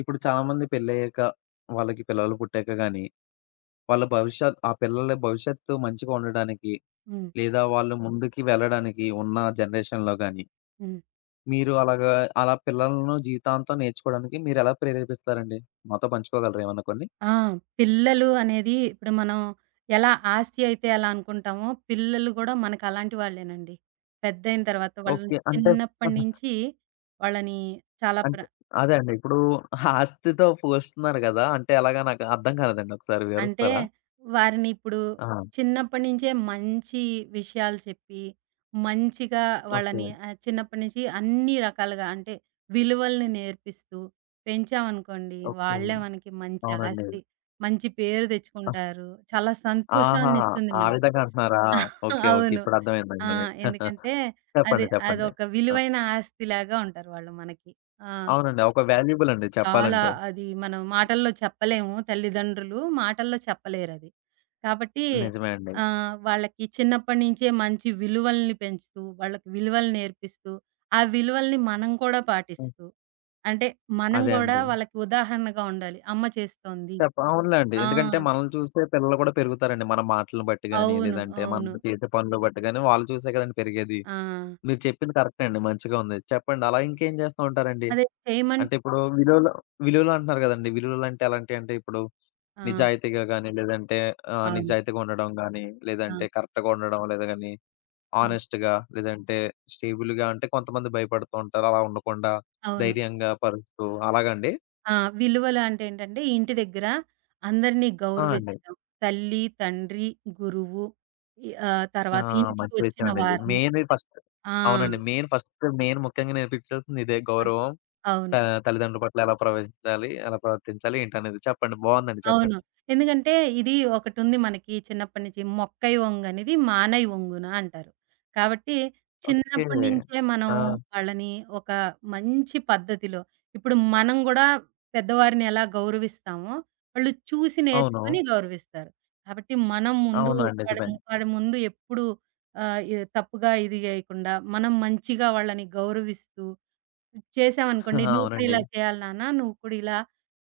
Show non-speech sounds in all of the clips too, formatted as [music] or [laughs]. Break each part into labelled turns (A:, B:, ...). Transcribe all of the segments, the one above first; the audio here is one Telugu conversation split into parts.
A: ఇప్పుడు చాలామంది పెళ్ళయ్యాక, వాళ్ళకి పిల్లలు పుట్టాక గాని, వాళ్ళ భవిష్యత్ ఆ పిల్లల భవిష్యత్తు మంచిగా ఉండడానికి,
B: హ్మ్.
A: లేదా వాళ్ళు ముందుకి వెళ్ళడానికి ఉన్న జనరేషన్‌లో గాని,
B: హ్మ్.
A: మీరు అలా పిల్లలను జీవితాంతం నేర్చుకోవడానికి మీరెలా ప్రేరేపిస్తారండి? మాతో పంచుకోగలరా ఏమన్నా కొన్ని?
B: ఆ! పిల్లలు అనేది ఇప్పుడు మనం ఎలా ఆస్తి అయితే ఎలా అనుకుంటామో, పిల్లలు గూడా మనకలాంటి వాళ్ళేనండి. పెద్దయిన తర్వాత వాళ్ళని
A: ఓకే. అంటే
B: చిన్నప్పటి
A: [laughs]
B: నుంచి వాళ్ళని చాలా ప్ర
A: అంటే అదే అండి. ఇప్పుడు ఆస్తితో పోలుస్తున్నారు కదా! అంటే ఎలాగా నాకు అర్థం కాలేదండి. ఒకసారి
B: అంటే
A: వివరిస్తారా?
B: వారిని ఇప్పుడు
A: ఆ!
B: చిన్నప్పటి నుంచే మంచి విషయాలు చెప్పి, మంచిగా
A: ఓకే.
B: వాళ్ళని చిన్నప్పటి నుంచి అన్ని రకాలుగా అంటే విలువల్ని నేర్పిస్తూ పెంచామనుకోండి,
A: ఓకే.
B: వాళ్ళే మనకి మంచి
A: అవునండి.
B: ఆస్తి, మంచి పేరు తెచ్చుకుంటారు. చాలా
A: ఆహా!
B: సంతోషాన్నిస్తుంది
A: ఆ
B: మనకి.
A: విధంగా అంటున్నారా?
B: [laughs]
A: ఓకే. ఓకే.
B: అవును.
A: ఇప్పుడు
B: ఆ!
A: అర్థమైందండి.
B: ఎందుకంటే
A: చెప్పండి. చెప్పండి.
B: అదొక
A: ఆ!
B: విలువైన ఆస్తిలాగా ఉంటారు వాళ్ళు మనకి. ఆ!
A: అవునండి. ఒక వాల్యుబుల్ అండి
B: చాలా
A: చెప్పాలంటే.
B: అది మనం మాటల్లో చెప్పలేము. తల్లిదండ్రులు మాటల్లో చెప్పలేరది. కాబట్టి
A: నిజమే అండి.
B: వాళ్ళకి చిన్నప్పటినుంచే మంచి విలువల్ని పెంచుతూ, వాళ్ళకి విలువలు నేర్పిస్తూ, ఆ విలువల్ని మనం కూడా
A: హ్మ్.
B: పాటిస్తూ, అంటే మనం
A: అదే
B: గూడా
A: అండి.
B: వాళ్ళకి ఉదాహరణగా ఉండాలి. అమ్మ చేస్తోంది.
A: చెప్ప అవునులేండి.
B: ఆ!
A: ఎందుకంటే మనల్ని చూసే పిల్లలు కూడా పెరుగుతారండి. మన మాటలను బట్టి గాని,
B: అవును.
A: లేదంటే మనం
B: అవును.
A: చేసే పనులు బట్టి గాని వాళ్ళు చూసే కదండీ పెరిగేది.
B: ఆ!
A: మీరు చెప్పింది కరెక్టే అండి. మంచిగా ఉంది. చెప్పండి అలా ఇంకేం చేస్తూ ఉంటారండి?
B: అదే చేయమన్
A: అంటే ఇప్పుడు విలువలు, విలువలు అంటున్నారు కదండీ! విలువలు అంటే ఎలాంటియంటే ఇప్పుడు
B: ఆ!
A: నిజాయితీగా గాని, లేదంటే
B: అవును.
A: నిజాయితీగా ఉండడం గాని,
B: ఆ!
A: లేదంటే కరెక్ట్‌గా ఉండడం, లేదా గాని
B: ఆ!
A: హానెస్ట్‌గా లేదంటే స్టేబుల్‌గా అంటే కొంతమంది భయపడుతూ ఉంటారు. అలా ఉండకుండా
B: అవును.
A: ధైర్యంగా పరుస్తూ అలాగా అండి?
B: ఆ! విలువలు అంటే ఏంటంటే, ఇంటి దగ్గర అందరిని
A: ఆ! అండి.
B: గౌరవించటం. తల్లి, తండ్రి, గురువు,
A: ఆ!
B: తర్వాత ఇంటికి
A: మంచి విషయం
B: వచ్చిన
A: అండి ఇది.
B: వారిని.
A: మెయిన్ ఫస్ట్
B: ఆ!
A: అవునండి. మెయిన్ ముఖ్యంగా నేర్పించాల్సింది ఇదే
B: అద్
A: గౌరవం. త
B: అవును.
A: తల్లిదండ్రుల పట్ల ఎలా ప్రవర్తించాలి? ఎలా ప్రవర్తించాలి ఏంటనేది చెప్పండి. బావుందండి
B: అవును.
A: చెప్పండి.
B: ఎందుకంటే ఇది ఒకటుంది, మనకి చిన్నప్పటి నుంచి, "మొక్కై ఒంగనిది మానై ఒంగున" అంటారు. కాబట్టి
A: ఓకే.
B: చిన్నప్పటి నుంచే మనం
A: ఆ!
B: వాళ్ళని ఒక మంచి పద్ధతిలో, ఇప్పుడు మనం గూడా పెద్దవారిని ఎలా గౌరవిస్తామో, వాళ్ళు చూసి
A: అవును.
B: నేర్చుకొని గౌరవిస్తారు. కాబట్టి మనం ముందు
A: అవునండి. నిజమే.
B: వాడి ముందు ఎప్పుడు ఆహ్, ఎ తప్పుగా ఇది జేయకుండా మనం మంచిగా వాళ్ళని గౌరవిస్తూ చేశామనుకోండి.
A: [laughs]
B: "నువ్వు కూడా
A: అవునండి.
B: ఇలా చేయాలి నాన్న. నువ్వు కూడా ఇలా,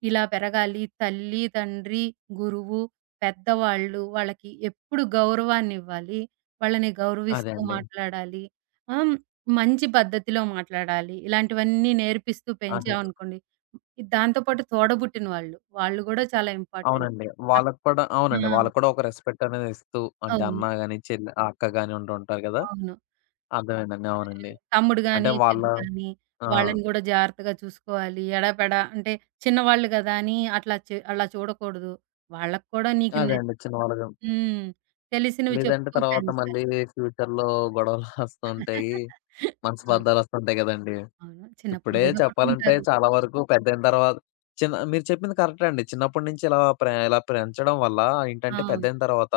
B: ఇలా పెరగాలి. తల్లి, తండ్రి, గురువు, పెద్దవాళ్ళు వాళ్ళకి ఎప్పుడు గౌరవాన్నివ్వాలి. వాళ్ళని
A: అదే
B: గౌరవిస్తూ
A: అండి.
B: మాట్లాడాలి. ఆహ్, మంచి పద్ధతిలో మాట్లాడాలి." ఇలాంటివన్నీ నేర్పిస్తూ
A: అదే.
B: పెంచామనుకోండి. దాంతో పాటు తోడబుట్టిన వాళ్ళు, వాళ్ళు గూడా చాలా ఇంపార్టెంట్.
A: అవునండి.
B: అక్
A: వాళ్ళకి కూడా
B: ఆ!
A: అవునండి. వాళ్ళకి కూడా ఒక రెస్పెక్ట్ అనేది ఇస్తూ అంటే
B: అవును.
A: అన్న గాని, చెల్లి అక్క గాని ఉంటూ ఉంటారు కదా!
B: అవును.
A: అర్థమైందండి. అవునండి.
B: తమ్ముడు గాని,
A: అంటే వాళ్ళ
B: చెల్లి గాని
A: ఆ!
B: వాళ్ళని గూడా జాగ్రత్తగా చూసుకోవాలి. ఎడాపెడా అంటే చిన్నవాళ్ళు గదా అని అట్లా అలా చూడకూడదు. వాళ్ళకి కూడా నీకు న
A: అదే అండి. చిన్నవాళ్ళుగా
B: హ్మ్. తెలిసినవి
A: లేదంటే
B: చెప్తూ
A: తర్వాత మళ్ళీ
B: పెంచాలి.
A: ఫ్యూచర్‌లో గొడవలొస్తుంటాయి.
B: ఆ!
A: మనస్పర్ధాలొస్తుంటాయి గదండీ!
B: అవును. చిన్నప్పుడు
A: ఇప్పుడే
B: గూడా
A: చెప్పాలంటే
B: కొట్టుకుంటారు.
A: చాలా వరకు పెద్దయిన తర్వాత చిన్న మీరు చెప్పింది కరెక్టే అండి. చిన్నప్పటి నుంచి ఇలా పెంచడం వల్ల
B: ఆ!
A: ఏంటంటే పెద్దయిన తర్వాత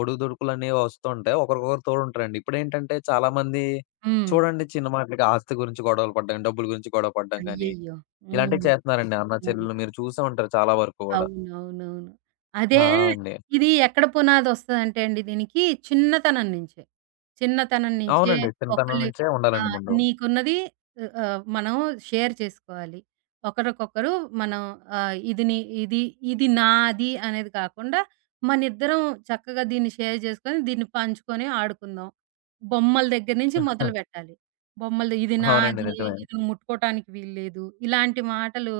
A: ఒడుదుడుకులనేవి ఒస్తుంటాయి. ఒకరికొకరు తోడుంటారండి. ఇప్పుడేంటంటే చాలామంది
B: హ్మ్.
A: చూడండి చిన్న మాటలకి ఆస్తి గురించి గొడవలు పడ్డం, డబ్బుల గురించి గొడవ పడ్డం గాని,
B: అయ్యయ్యో!
A: ఇలాంటివి
B: హ్మ్.
A: చేస్తున్నారండి. అన్న
B: అవును.
A: చెల్లెలు మీరు చూసే ఉంటారు చాలా వరకు గూడా.
B: అవునవునవును
A: ఆ!
B: అదే.
A: అండి.
B: ఇది ఎక్కడ పునాదొస్తదంటే అండి, దీనికి చిన్నతనం నుంచే. చిన్నతనం నుంచే
A: అవునండి. చిన్నతనం
B: ఒకళ్ళు
A: నుంచే
B: ఆ!
A: ఉండాలండి ముందు.
B: నీకున్నది ఆహ్, ఆహ్, మనం షేర్ చేసుకోవాలి. ఒకరికొకరు మనం ఆహ్, ఇది నీ ఇది ఇది నాది అనేది కాకుండా, మనిద్దరం చక్కగా దీన్ని షేర్ చేసుకొని, దీన్ని పంచుకొని ఆడుకుందాం. బొమ్మల దగ్గర నుంచి
A: [laughs]
B: మొదలుపెట్టాలి. బొమ్మలు ఇది
A: అవునండి.
B: నాది,
A: నిజమే.
B: ఇది నువ్వు ముట్టుకోటానికి వీల్లేదు. ఇలాంటి మాటలు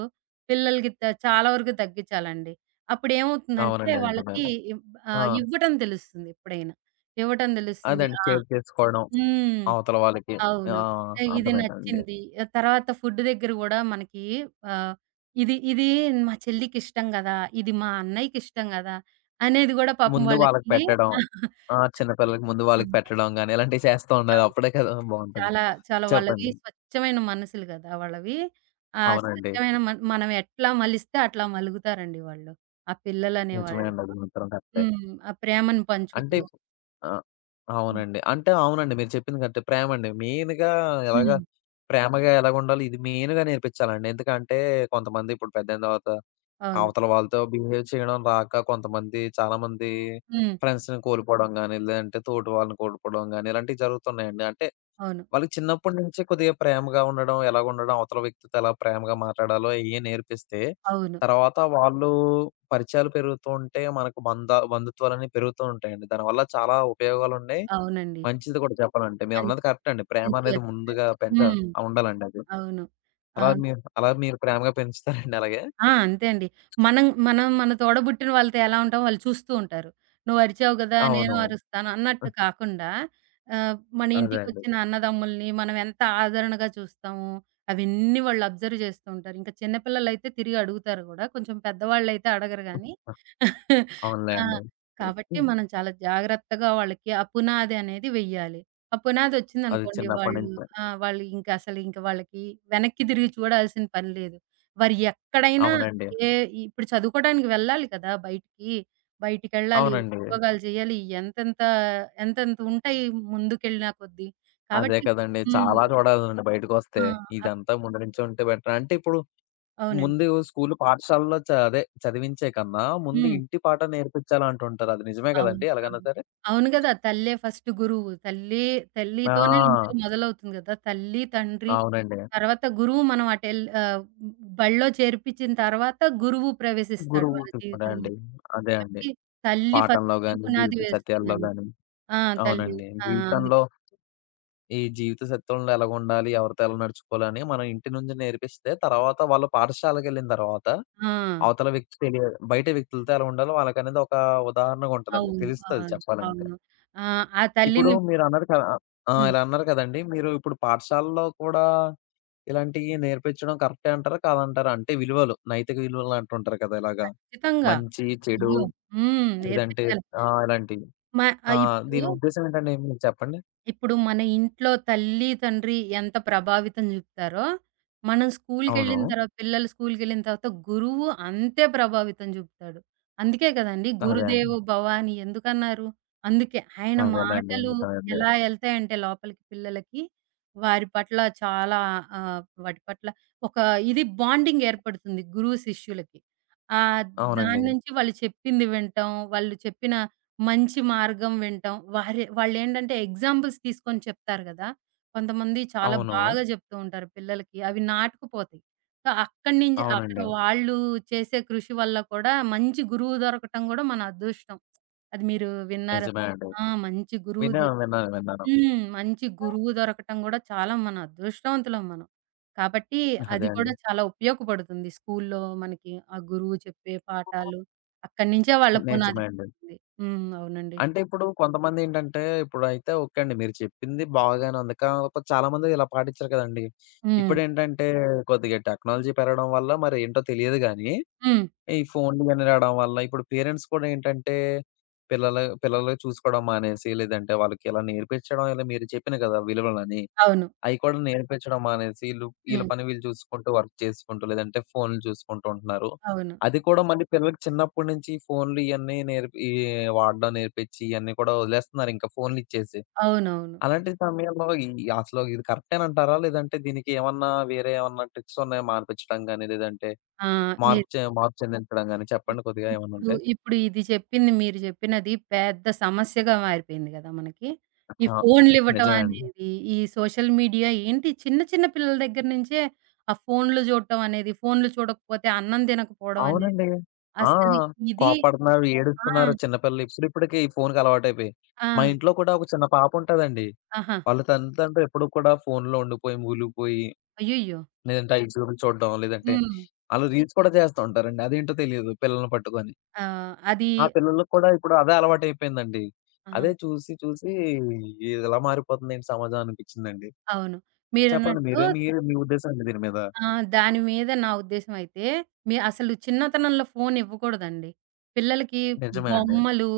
B: పిల్లలకి చాలా వరకు తగ్గించాలండి. అప్పుడేమవుతుందంటే
A: అవునండి.
B: వాళ్ళకి
A: నిజమేలే.
B: ఇవ్
A: ఆ!
B: ఇవ్వటం తెలుస్తుంది ఎప్పుడైనా. ఇవ్వటం తెలుస్తుంది.
A: అదండి
B: ఆ!
A: షేర్ చేసుకోవడం
B: హ్మ్.
A: అవతల వాళ్ళకి.
B: అవును.
A: ఆ!
B: ఆహ్, ఇది
A: అర్థమైందండి.
B: నచ్చింది. తర్వాత ఫుడ్ దగ్గర గూడా మనకి ఆహ్, ఇది ఇది మా చెల్లికిష్టం గదా! ఇది మా అన్నయ్యకిష్టం గదా! అనేది గూడా పాపం
A: ముందు వాళ్ళకి
B: వాళ్ళకి
A: పెట్టడం. ఆ! చిన్న పిల్లలకి ముందు
B: ఆ!
A: వాళ్ళకి పెట్టడం గాని ఇలాంటివి చేస్తూ
B: చా
A: ఉండాలి. అప్పుడే కదా బావుంటది.
B: చాలా చాలా వాళ్ళవి
A: చెప్పండి.
B: స్వచ్ఛమైన మనసులు గదా! వాళ్ళవి. ఆ
A: అవునండి.
B: స్వచ్ఛమైన మనం ఎట్లా మలిస్తే అట్లా మలుగుతారండి వాళ్ళు. ఆ
A: నిజమే
B: పిల్లలనేవాళ్ళు.
A: అండి. అది మాత్రం కరెక్టే.
B: హ్మ్. ఆ ప్రేమను
A: అంటే
B: పంచుకుతూ.
A: ఆ! అవునండి. అంటే అవునండి. మీరు చెప్పింది కరెక్టే. ప్రేమండి. మెయిన్‌గా ఎలాగా
B: హ్మ్.
A: ప్రేమగా ఎలాగుండాలి ఇది మెయిన్‌గా నేర్పించాలండి. ఎందుకంటే కొంతమంది ఇప్పుడు పెద్దయిన తర్వాత
B: అవును.
A: అవతల వాళ్ళతో బిహేవ్ చేయడం రాక కొంతమంది చాలామంది
B: హ్మ్.
A: ఫ్రెండ్స్‌ని కోల్పోవడం గాని, లేదంటే తోటి వాళ్ళని కోల్పోవడం గాని, ఇలాంటివి జరుగుతున్నాయండి. అంటే
B: అవును.
A: వాళ్ళకి చిన్నప్పటి నుంచి కొద్దిగా ప్రేమగా ఉండడం, ఎలాగ ఉండడం, అవతల వ్యక్తితో ఎలా ప్రేమగా మాట్లాడాలో అయ్యి నేర్పిస్తే,
B: అవును.
A: తర్వాత వాళ్ళు పరిచయాలు పెరుగుతూ ఉంటే మనకు బంధుత్వాలన్నీ పెరుగుతూ ఉంటాయండి. దానివల్ల చాలా ఉపయోగాలున్నాయి.
B: అవునండి.
A: మంచిది కూడా చెప్పాలంటే. మీరన్నది
B: మంచి
A: కరెక్ట్ అండి. ప్రేమ
B: మంచిగా
A: అనేది
B: చెప్పారు.
A: ముందుగా పెంచ
B: హ్మ్.
A: ఉండాలండి అది.
B: అవును.
A: అలా
B: అవును.
A: మీరు అలా మీరు ప్రేమగా పెంచుతారండి అలాగే?
B: ఆ! అంతే అండి. మనం మనం మన తోడబుట్టిన వాళ్ళతో ఎలా ఉంటామో వాళ్ళు చూస్తూ ఉంటారు. "నువ్వు అరిచావు గదా! నేను
A: అవును.
B: అరుస్తాను" అన్నట్టు కాకుండా మన
A: అదే అండి.
B: ఇంటికొచ్చిన అన్నదమ్ముల్ని మనం ఎంత ఆదరణగా చూస్తాము, అవన్నీ వాళ్ళు అబ్జర్వ్ చేస్తూ ఉంటారు. ఇంకా చిన్న పిల్లలైతే తిరిగి అడుగుతారు గూడా. కొంచెం పెద్దవాళ్ళైతే అడగరు గానీ, ఆ!
A: అవునులేండి.
B: కాబట్టి
A: హ్మ్.
B: మనం చాలా జాగ్రత్తగా వాళ్ళకి ఆ పునాది అనేది వెయ్యాలి. ఆ
A: అది
B: పునాదొచ్చిందనుకోండి,
A: చిన్నప్పటి
B: వాళ్ళు
A: నుంచే.
B: ఆ! వాళ్ళు ఇంక అసలు ఇంక వాళ్ళకి వెనక్కి తిరిగి చూడాల్సిన పని లేదు. వారు ఎక్కడైనా
A: అవునండి.
B: ఏ ఇప్పుడు చదువుకోవడానికి వెళ్ళాలి కదా, బయటికి. బయటికెళ్ళాలి,
A: అవునండి.
B: ఉద్యోగాలు చేయాలి. ఎంతెంత ఎంతెంత ఉంటాయి ముందుకెళ్ళిన కొద్దీ.
A: అదే
B: కాబట్టి
A: కదండీ.
B: హ్మ్.
A: చాలా చూడాలండి
B: ఆ!
A: బయటకొస్తే.
B: అప్
A: ఇదంతా ముందు నుంచే ఉంటే బెటర్. అంటే ఇప్పుడు
B: అవునండి.
A: ముందు స్కూలు, పాఠశాలలో చ అదే చదివించే కన్నా ముందు
B: హ్మ్.
A: ఇంటి పాఠం నేర్పించాలంటుంటారు. అది నిజమే
B: అవును.
A: కదండీ ఎలాగైనా
B: అవును.
A: సరే?
B: అవును గదా! తల్లే ఫస్ట్ గురువు. తల్లితోనే ఇంట్లో
A: ఆ!
B: మొదలవుతుంది గదా! తల్లి, తండ్రి.
A: అవునండి.
B: తర్వాత గురువు. మనం బడిలో చేర్పించిన తర్వాత గురువు ప్రవేశిస్తాడు
A: గురువు
B: వాళ్ళ
A: కూడా
B: జీవితంలో.
A: అండి. అదే అండి.
B: కాబట్టి తల్లి
A: పాఠంలో
B: ఫస్ట్
A: గాని,
B: పునాది
A: జీవిత సత్యాల్లో
B: వేస్తుందండి.
A: గాని
B: ఆ! తల్లి.
A: అవునండి.
B: ఆ! అందుకే.
A: జీవితంలో ఈ జీవిత సత్యంలో ఎలాగుండాలి? ఎవరితో ఎలా నడుచుకోవాలని మనం ఇంటి నుంచి నేర్పిస్తే తర్వాత వాళ్ళు పాఠశాలకెళ్ళిన తర్వాత
B: ఆ!
A: అవతల వ్యక్తి తెలియ బయట వ్యక్తులతో ఎలా ఉండాలో వాళ్ళకనేది ఒక ఉదాహరణగా ఉంటదండి.
B: అవును.
A: తెలుస్తది అవును.
B: అవును.
A: చెప్పాలంటే.
B: అవును. ఆ! ఆ
A: ఇప్పుడు
B: తల్లిని.
A: మీరన్నారు కదా ఆ!
B: హ్మ్.
A: ఇలా అన్నారు కదండీ. మీరు ఇప్పుడు పాఠశాలలో కూడా ఇలాంటియి నేర్పించడం కరెక్టే అంటారా? కాదంటారా? అంటే విలువలు, నైతిక విలువలు అంటుంటారు కదా! ఇలాగా
B: ఖచ్చితంగా.
A: మంచి, చెడు
B: అయ్యో! హ్మ్.
A: లేదంటే
B: నేర్పించాలి.
A: ఇలాంటివి.
B: మ
A: ఆ!
B: ఇప్పుడు
A: దీని ఉద్దేశ్యం ఏంటండి? మీరు చెప్పండి.
B: ఇప్పుడు మన ఇంట్లో తల్లి, తండ్రి ఎంత ప్రభావితం జూపుతారో, మనం
A: అవును.
B: స్కూల్‌కెళ్ళిన తర్వాత పిల్లలు స్కూల్‌కెళ్ళిన తర్వాత గురువు అంతే ప్రభావితం జూపుతాడు. అందుకే గదండీ!
A: అదే అండి.
B: 'గురుదేవో భవ' అని ఎందుకన్నారు? అందుకే. ఆయన
A: అదేలెండి.
B: మాటలు
A: అదే.
B: ఎలా ఎళ్తాయంటే లోపలికి పిల్లలకి, వారి పట్ల చాలా వాటి పట్ల ఒక బాండింగ్ ఏర్పడుతుంది గురువు, శిష్యులకి. ఆహ్,
A: అవునండి.
B: దాన్నుంచి వాళ్ళు చెప్పింది వినటం, వాళ్ళు చెప్పిన మంచి మార్గం వింటాం. వాళ్ళేంటంటే ఎగ్జాంపుల్స్ తీసుకొని చెప్తారు గదా! కొంతమంది చాలా
A: అవును.
B: బాగా జెప్తూ ఉంటారు పిల్లలకి. అవి నాటుకుపోతాయి. సో, అక్కడి నుంచి
A: అవునండి.
B: వాళ్ళు చేసే కృషి వల్ల కూడా మంచి గురువు దొరకటం గూడా మన అదృష్టం. అది మీరు విన్నారు.
A: నిజమే అవును. అండి.
B: ఆ! మంచి గురువు దొ
A: విన్నాను, విన్నాను, విన్నాను.
B: హ్మ్. మంచి గురువు దొరకటం గూడా చాలా, మన అదృష్టవంతులం మనం. కాబట్టి అది
A: అదే
B: కూడా
A: అండి.
B: చాలా ఉపయోగపడుతుంది. స్కూల్లో మనకి ఆ గురువు చెప్పే పాఠాలు, అక్కడి నుంచే వాళ్ళ పునాది
A: నిజమే అండి.
B: పడుతుంది. హ్మ్. అవునండి.
A: అంటే ఇప్పుడు కొంతమందేంటంటే, ఇప్పుడైతే ఓకే అండి. మీరు చెప్పింది బాగానే ఉంది. కాకపోతే చాలామంది ఇలా పాటిచ్చరు కదండీ.
B: హ్మ్.
A: ఇప్పుడేంటంటే, కొద్దిగా టెక్నాలజీ పెరగడం వల్ల మరేంటో తెలియదు గానీ,
B: హ్మ్.
A: ఈ ఫోన్లు గాని రావడం వల్ల ఇప్పుడు పేరెంట్స్ కూడా ఏంటంటే, పిల్లలు పిల్లలు చూసుకోవడం మానేసి, లేదంటే వాళ్ళకిలా నేర్పించడం ఇలా మీరు చెప్పిన కదా! విలువలని.
B: అవును.
A: అయి కూడా నేర్పించడం మానేసి ఈళ్ళు ఈళ్ళ
B: హ్మ్.
A: పని వీళ్ళు చూసుకుంటూ వర్క్ చేసుకుంటూ, లేదంటే ఫోన్‌లు చూసుకుంటూ ఉంటున్నారు.
B: అవును.
A: అది కూడా మళ్ళీ పిల్లలకి చిన్నప్పటి నుంచి ఫోన్‌లు ఇయన్నీ నేర్పి ఈ వాడడం నేర్పించి ఇయన్నీ కూడా వదిలేస్తున్నారు ఇంకా ఫోన్‌లు ఇచ్చేసి.
B: అవునవును
A: అలాంటి సమయంలో ఈ అసలు ఇది కరెక్టేనంటారా? లేదంటే దీనికి ఏమన్నా వేరే ఏమన్నా ట్రిక్స్ ఉన్నాయా మానిపించడం గాని, లేదంటే
B: ఆ! మీరు
A: మార్పు చెందించడం గాని
B: ఇ
A: చెప్పండి కొద్దిగా
B: ఇప్పుడు
A: ఏమన్నుంటే?
B: ఇప్పుడు ఇది చెప్పింది, మీరు చెప్పినది పెద్ద సమస్యగా మారిపోయింది గదా మనకి. ఈ
A: ఆ!
B: ఫోన్‌లివ్వటం
A: నిజమే అండి.
B: అనేది, ఈ సోషల్ మీడియా ఏంటి చిన్న చిన్న పిల్లల దగ్గర నుంచే ఆ ఫోన్‌లు చూడటం అనేది, ఫోన్‌లు చూడకపోతే అన్నం తినకపోవడం అనేది
A: అవునండి. ఆ!
B: అసలు ఇది
A: కోప్పడుతున్నారు,
B: ఆ!
A: ఏడుస్తున్నారు చిన్నపిల్లలు ఇప్పుడిప్పుడికి ఈ ఫోన్‌కి అలవాటైపోయి.
B: ఆ!
A: మా ఇంట్లో కూడా ఒక చిన్న పాపుంటదండి.
B: ఆహా!
A: వాళ్ళ తల్లితండ్రులు ఎప్పుడు కూడా ఫోన్‌లో ఉండిపోయి, మూలిగిపోయి,
B: అయ్యయ్యో!
A: లేదంటే అయి చూడడం, లేదంటే
B: హ్మ్.
A: ఆళ్ళు రీల్స్ కూడా చేస్తూ ఉంటారండి. అదేంటో తెలీదు పిల్లల్ని పట్టుకొని.
B: ఆహ్, అది
A: ఆ పిల్లలకి కూడా ఇప్పుడు అదే అలవాటైపోయిందండి.
B: ఆ!
A: అదే చూసి చూసి ఇలా మారిపోతుందేంటి సమాజం అనిపిచ్చిందండి.
B: అవును.
A: చెప్పండి
B: మీరన్నట్టు.
A: మీరు మీ ఉద్దేశం ఏంటి దీని మీద?
B: ఆ! దాని మీద నా ఉద్దేశ్యం అయితే, మీ అసలు చిన్నతనంలో ఫోన్ ఇవ్వకూడదండి. పిల్లలకి
A: నిజమే అండి.
B: బొమ్మలు,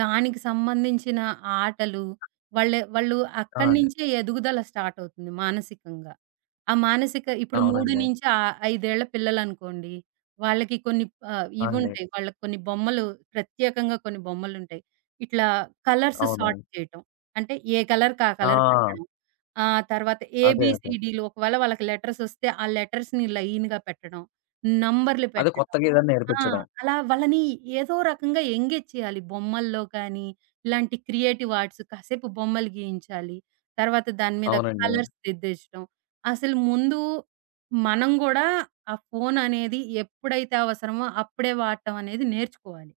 B: దానికి సంబంధించిన ఆటలు, వాళ్ళు
A: ఆ!
B: అక్కడి
A: అండి.
B: నుంచే ఎదుగుదల స్టార్ట్ అవుతుంది మానసికంగా. ఆ మానసిక ఇప్పుడు
A: అవునండి.
B: 3-5 పిల్లలనుకోండి, వాళ్ళకి కొన్ని
A: ఆ! అండి.
B: ఇవుంటాయి. వాళ్ళకి కొన్ని బొమ్మలు, ప్రత్యేకంగా కొన్ని బొమ్మలుంటాయి. ఇట్లా కలర్స్
A: అవును.
B: సార్ట్ చేయటం. అంటే ఏ కలర్‌కి ఆ
A: ఆ!
B: కలర్ పెట్టడం. ఆ! తర్వాత
A: అదే. అదే.
B: ఏబీసీడీలు, ఒకవేళ వాళ్ళకి లెటర్సొస్తే, ఆ లెటర్స్‌ని లైన్‌గా పెట్టడం, నంబర్‌లు
A: అది
B: పెట్టడం.
A: కొత్తగా ఏదైనా
B: ఆ!
A: నేర్పించడం.
B: అలా వాళ్ళని ఏదో రకంగా ఎంగేజ్ చేయాలి. బొమ్మల్లో కానీ, ఇలాంటి క్రియేటివ్ ఆర్ట్స్, కాసేపు బొమ్మలు గీయించాలి. తర్వాత దాని మీద
A: అవునండి.
B: కలర్స్ దిద్దేచడం. అసలు ముందు మనం గూడా ఆ ఫోననేది ఎప్పుడైతే అవసరమో అప్పుడే వాడటం అనేది నేర్చుకోవాలి.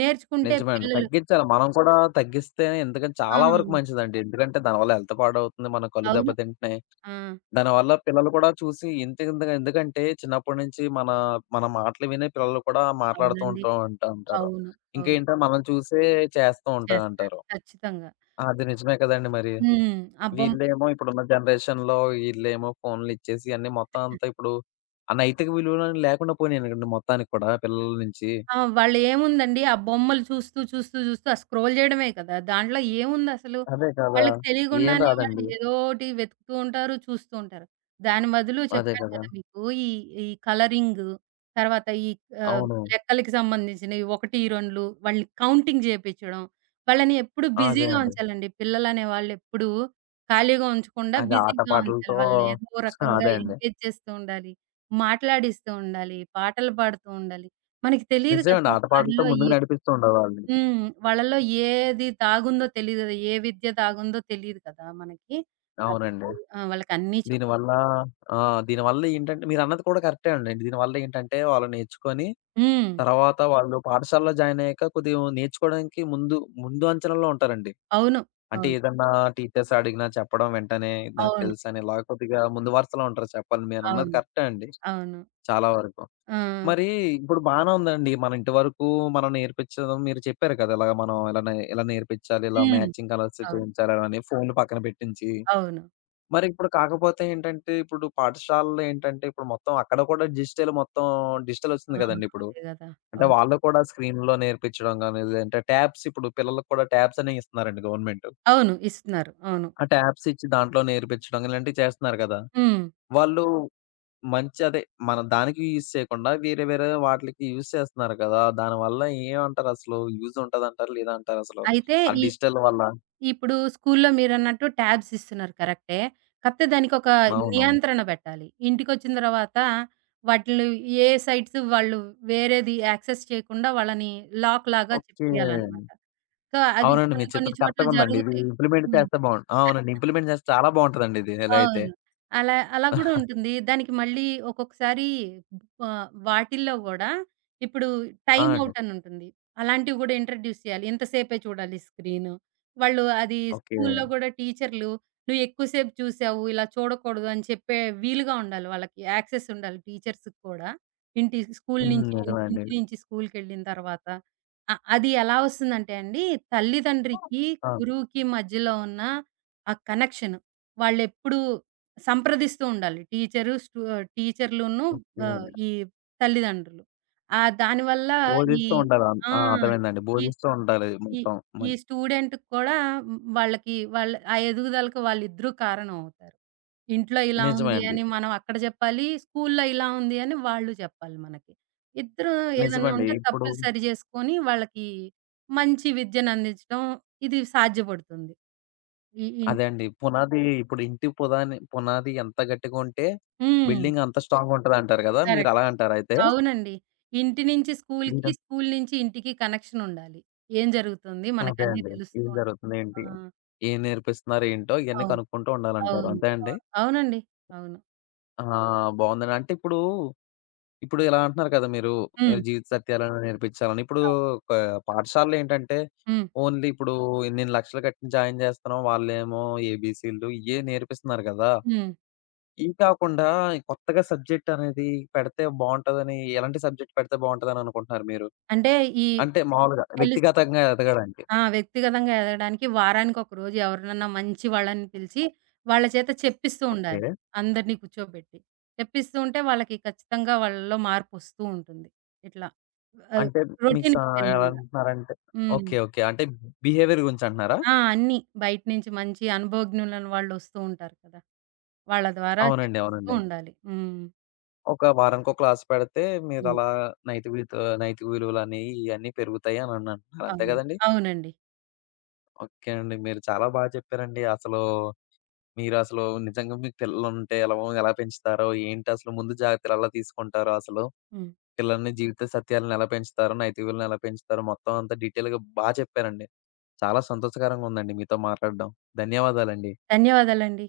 B: నేర్చుకుంటే
A: నిజమే అండి.
B: పిల్లలు
A: తగ్గించాలి. మనం కూడా తగ్గిస్తేనే ఎందుకంటే
B: ఆ!
A: చాలా వరకు మంచిదండి. ఎందుకంటే దానివల్ల హెల్త్ పాడవుతుంది. మన కళ్ళు
B: అవును.
A: దెబ్బతింటున్నాయి.
B: ఆ!
A: దానివల్ల పిల్లలు కూడా చూసి ఇంతగా ఎందుకంటే చిన్నప్పటి నుంచి మన మన మాటలు వినే పిల్లలు కూడా మాట్లాడుతూ
B: అవునండి.
A: ఉంటారు.
B: అవును. అవును.
A: ఇంకేంటో మనల్ని చూసే చేస్తూ ఉంటా
B: చేస్తారు.
A: అంటారు.
B: ఖచ్చితంగా.
A: అది నిజమే కదండీ మరి.
B: హ్మ్. ఆ బొమ్మ
A: వీళ్ళేమో ఇప్పుడున్న జనరేషన్‌లో ఫోన్‌లు ఇచ్చేసి అన్నీ మొత్తం అంతా ఇప్పుడు ఆ నైతిక విలువలు అనేవి లేకుండా పోయినాయండి మొత్తానికి కూడా పిల్లల నుంచి.
B: ఆ! వాళ్ళేముందండి, ఆ బొమ్మలు చూస్తూ, చూస్తూ, చూస్తూ ఆ స్క్రోల్ జేయడమే కదా! దాంట్లో ఏముందసలు?
A: అదే కదా!
B: వాళ్ళకి
A: ఏం
B: తెలియకుండానే వాళ్ళు
A: రాదండి.
B: ఏదోటి వెతుకుతూ ఉంటారు, చూస్తూ ఉంటారు. దాని బదులు
A: అదే
B: చెప్పాను
A: కదా!
B: కదా మీకు, ఈ, ఈ కలరింగు, తర్వాత ఈ ఆహ్,
A: అవును.
B: లెక్కలకి సంబంధించినవి 1, 2 వాళ్ళని కౌంటింగ్ జేపిచ్చడం. వాళ్ళని ఎప్పుడు
A: అదే
B: బిజీగా
A: అండి.
B: ఉంచాలండి. పిల్లలనే వాళ్ళెప్పుడూ ఖాళీగా ఉంచకుండా
A: అది ఆట
B: బిజీగా ఉంచాలి.
A: పాటలతో
B: వాళ్ళని ఏదో
A: [laughs]
B: రకంగా
A: అదే అండి.
B: ఎంగేజ్ చేస్తూ ఉండాలి. మాట్లాడిస్తూ ఉండాలి. పాటలు పాడుతూ ఉండాలి. మనకి తెలీదు
A: నిజమండి.
B: కదా!
A: ఆట పాటలతో
B: వారిలో
A: ముందుకు
B: ఏ,
A: నడిపిస్తూ ఉండేవాళ్ళని.
B: హ్మ్, వాళ్ళలో ఏది దాగుందో తెలీదు కదా! ఏ విద్య దాగుందో తెలీదు కదా మనకి.
A: అవునండి.
B: కాబట్టి ఆ! వాళ్ళకన్నీ చెప్
A: దీనివల్ల ఆ! దీనివల్ల ఏంటంటే మీరన్నది కూడా కరెక్టే అండి. దీనివల్ల ఏంటంటే వాళ్ళు నేర్చుకొని
B: హ్మ్.
A: తర్వాత వాళ్ళు పాఠశాలలో జాయిన్ అయ్యాక కొద్దిగా నేర్చుకోవడానికి ముందు, ముందు అంచనాలో ఉంటారండి.
B: అవును.
A: అంటే
B: అవును.
A: ఏదన్నా టీచర్స్ అడిగినా చెప్పడం వెంటనే నాకు
B: అవును.
A: తెలుసని ఇలా కొద్దిగా ముందు వరుసలో ఉంటారు చెప్పాలి. మీరన్నది
B: అవును.
A: కరెక్టే అండి
B: అవును.
A: చాలా వరకు.
B: ఆ!
A: మరి ఇప్పుడు బానే ఉందండి. మన ఇంటి వరకు మనం నేర్పించడం మీరు చెప్పారు కదా! ఇలాగ మనం ఇలా నేర్పించాలి, ఇలా
B: హ్మ్.
A: మ్యాచింగ్ కలర్స్
B: అవును.
A: చూయించాలని ఫోన్‌లు పక్కన పెట్టించి.
B: అవును.
A: మరి ఇప్పుడు కాకపోతే ఏంటంటే, ఇప్పుడు పాఠశాలలో ఏంటంటే, ఇప్పుడు మొత్తం అక్కడ కూడా డిజిటల్ మొత్తం డిజిటల్
B: ఆ!
A: ఒచ్చింది కదండీ ఇప్పుడు.
B: అదే గదా!
A: అంటే
B: అవును.
A: వాళ్ళు కూడా స్క్రీన్‌లో నేర్పించడం గాని, లేదంటే ట్యాబ్స్ ఇప్పుడు పిల్లలకి కూడా ట్యాబ్స్ అనేయి ఇస్తున్నారండి గవర్నమెంట్.
B: అవును. ఇస్తున్నారు. అవును.
A: ఆ ట్యాబ్స్ ఇచ్చి దాంట్లో నేర్పించడం కానీ ఇలాంటివి చేస్తున్నారు కదా!
B: హ్మ్.
A: వాళ్ళు మంచి అదే మన దానికి యూజ్ చేయకుండా వేరే వేరే వాటిలకి యూజ్ చేస్తున్నారు కదా! దానివల్ల ఏమంటారు అసలు? యూజ్ ఉంటదంటారా? లేదా అంటారా అసలు?
B: అయితే
A: ఆ
B: ఈ
A: డిజిటల్ వల్ల?
B: ఇప్పుడు స్కూల్లో మీరన్నట్టు ట్యాబ్స్ ఇస్తున్నారు, కరెక్టే. కాపోతే దానికొక
A: అవును.
B: నియంత్రణ బెట్టాలి. ఇంటికొచ్చిన తర్వాత వాటిల్ని, ఏ సైట్స్ వాళ్ళు వేరేది యాక్సెస్ చేయకుండా వాళ్ళని లాక్ లాగా
A: ఓకే.
B: చెప్పియాలనమాట. సో, అవి
A: అవునండి.
B: కొన్ని
A: మీరు
B: కొన్ని
A: చెప్పింది
B: చోట్ల
A: కరెక్ట్‌గుందండి. ఇది
B: జరుగుతాయి.
A: ఇంప్లిమెంట్
B: హ్మ్.
A: చేస్తే బావుండు ఆ! అవునండి. ఇంప్లిమెంట్ చేస్తే చాలా బావుంటదండి ఇది ఇలా అయితే.
B: అవును. అలా అలా గూడా ఉంటుంది. దానికి మళ్ళీ ఒక్కొక్కసారి వాటిల్లో గూడా ఇప్పుడు
A: ఆ!
B: టైమ్
A: అండి.
B: ఔట్ అని ఉంటుంది. అలాంటివి గూడా ఇంట్రొడ్యూస్ చేయాలి. ఇంతసేపే చూడాలి స్క్రీను. వాళ్ళు అది
A: ఓకే.
B: స్కూల్లో గూడా టీచర్లు "నువ్వు ఎక్కువ సేపు చూసావు. ఇలా చూడకూడదు" అని చెప్పే వీలుగా ఉండాలి వాళ్ళకి. యాక్సెస్ ఉండాలి టీచర్స్‌కి కూడా. ఇంటి స్కూలు
A: హ్మ్.
B: నుంచి
A: నిజమే అండి.
B: ఇంటి నుంచి స్కూలుకెళ్ళిన తర్వాత. అది ఎలా వస్తుందంటే అండి, తల్లిదండ్రికి,
A: ఆ!
B: గురువుకి మధ్యలో ఉన్న ఆ కనెక్షన్. వాళ్ళెప్పుడూ సంప్రదిస్తూ ఉండాలి. టీచరు, స్టూ టీచర్లును
A: ఓకే.
B: ఆహ్, ఈ తల్లిదండ్రులు. దానివల్ల ఈ
A: బోధిస్తూ ఉండాలి.
B: ఆ!
A: ఆ! అర్థమైందండి.
B: ఈ
A: బోధిస్తూ ఉండాలి
B: ఈ
A: మొత్తం.
B: ఈ
A: మన్
B: స్టూడెంట్‌కి కూడా హ్మ్, వాళ్ళకి వాళ్ళ ఆ ఎదుగుదలకు వాళ్ళిద్దరూ కారణం అవుతారు. ఇంట్లో ఇలా
A: నిజమే
B: ఉంది
A: అండి.
B: అని మనం అక్కడ జెప్పాలి. స్కూల్లో ఇలా ఉంది అని వాళ్ళు జెప్పాలి మనకి. ఇద్దరూ ఏదన్నా
A: నిజమండి.
B: ఉంటే
A: ఇప్పుడు
B: తప్పులు సరి జేసుకొని వాళ్ళకి మంచి విద్యనందించడం ఇది సాధ్యపడుతుంది. ఈ ఇన్
A: అదే అండి. పునాది ఇప్పుడు ఇంటి పుదాని పునాది ఎంత గట్టిగా ఉంటే,
B: హ్మ్.
A: బిల్డింగ్ అంత స్ట్రాంగ్‌గా ఉంటదంటారు గదా!
B: కరెక్ట్.
A: మీరలా అంటారా అయితే?
B: అవునండి. ఇంటి నుంచి స్కూలుకి,
A: మీరు
B: స్కూలు నుంచి ఇంటికి కనెక్షన్ ఉండాలి. ఏం జరుగుతుంది?
A: అదే
B: మనకన్నీ
A: అండి.
B: తెలుస్తూ
A: ఏం
B: ఉండాలి.
A: జరుగుతుంది
B: ఆ!
A: ఏంటి? ఏం నేర్పిస్తున్నారు ఏంటో ఇయన్నీ
B: అవును.
A: కనుక్కుంటూ ఉండాలంటారు.
B: అవును.
A: అంతే అండి?
B: అవును. అవునండి. అవును.
A: ఆ! బావుందండి. అంటే ఇప్పుడు, ఇప్పుడు ఇలా అంటున్నారు కదా! మీరు
B: హ్మ్.
A: జీవిత సత్యాలను నేర్పించాలని. ఇప్పుడు
B: అవ్
A: క పాఠశాలలో ఏంటంటే,
B: హ్మ్.
A: ఓన్లీ ఇప్పుడు ఇన్నిన్ని లక్షలు కట్టి జాయిన్ జేస్తున్నాం. వాళ్ళేమో ఏబీసీలు ఇయ్యే నేర్పిస్తున్నారు గదా!
B: హ్మ్.
A: ఇవి కాకుండా కొత్తగా సబ్జెక్ట్ అనేది పెడితే బావుంటదని ఎలాంటి సబ్జెక్ట్ పెడితే బావుంటదని అనుకుంటున్నారు మీరు?
B: అంటే ఈ
A: అంటే మామూలుగా
B: తెలుసు.
A: వ్యక్తిగతంగా ఎదగడానికి.
B: ఆ! వ్యక్తిగతంగా ఎదగడానికి వారానికొక రోజు ఎవరినన్నా మంచి వాళ్ళని పిలిచి, వాళ్ళ చేత చెప్పిస్తూ
A: ఓకే.
B: ఉండాలి. అందరిని కూర్చోబెట్టి. చెప్పిస్తూ ఉంటే వాళ్ళకి ఖచ్చితంగా వాళ్ళలో మార్పొస్తూ ఉంటుంది. ఇట్లా ఆహ్,
A: అంటే మీకు సా
B: రొటీన్‌కి
A: ఎలా
B: భిన్నంగా.
A: అంటున్నారంటే
B: హ్మ్.
A: ఓకే. ఓకే. అంటే బిహేవియర్ గురించి అంటున్నారా?
B: ఆ! అన్నీ. బయట నుంచి మంచి అనుభవజ్ఞులైన వాళ్ళొస్తూ ఉంటారు కదా! వాళ్ళ ద్వారా
A: అవునండి. అవునండి.
B: చెప్పిస్తూ ఉండాలి. హ్మ్.
A: ఒక వారానికో క్లాస్ పెడితే
B: హ్మ్.
A: మీరలా నైతిక విలువలని ఇయన్నీ పెరుగుతాయి అని అన్న- అంటున్నారు. అంతే
B: అవును.
A: గదండీ!
B: అవునండి.
A: ఓకే అండి. మీరు చాలా బా చెప్పారండి. అసలు మీరసలు నిజంగా మీకు పిల్లలుంటే ఎలా ఎలా పెంచుతారో, ఏంటసలు ముందు జాగ్రత్తలు ఎలా తీసుకుంటారో అసలు
B: హ్మ్.
A: పిల్లల్ని జీవిత సత్యాలను ఎలా పెంచుతారో, నైతిక విలువలను ఎలా పెంచుతారో మొత్తం అంతా డీటెయిల్‌గా బా చెప్పారండి. చాలా సంతోషకరంగా ఉందండి మీతో మాట్లాడడం. ధన్యవాదాలండి.
B: ధన్యవాదాలండి.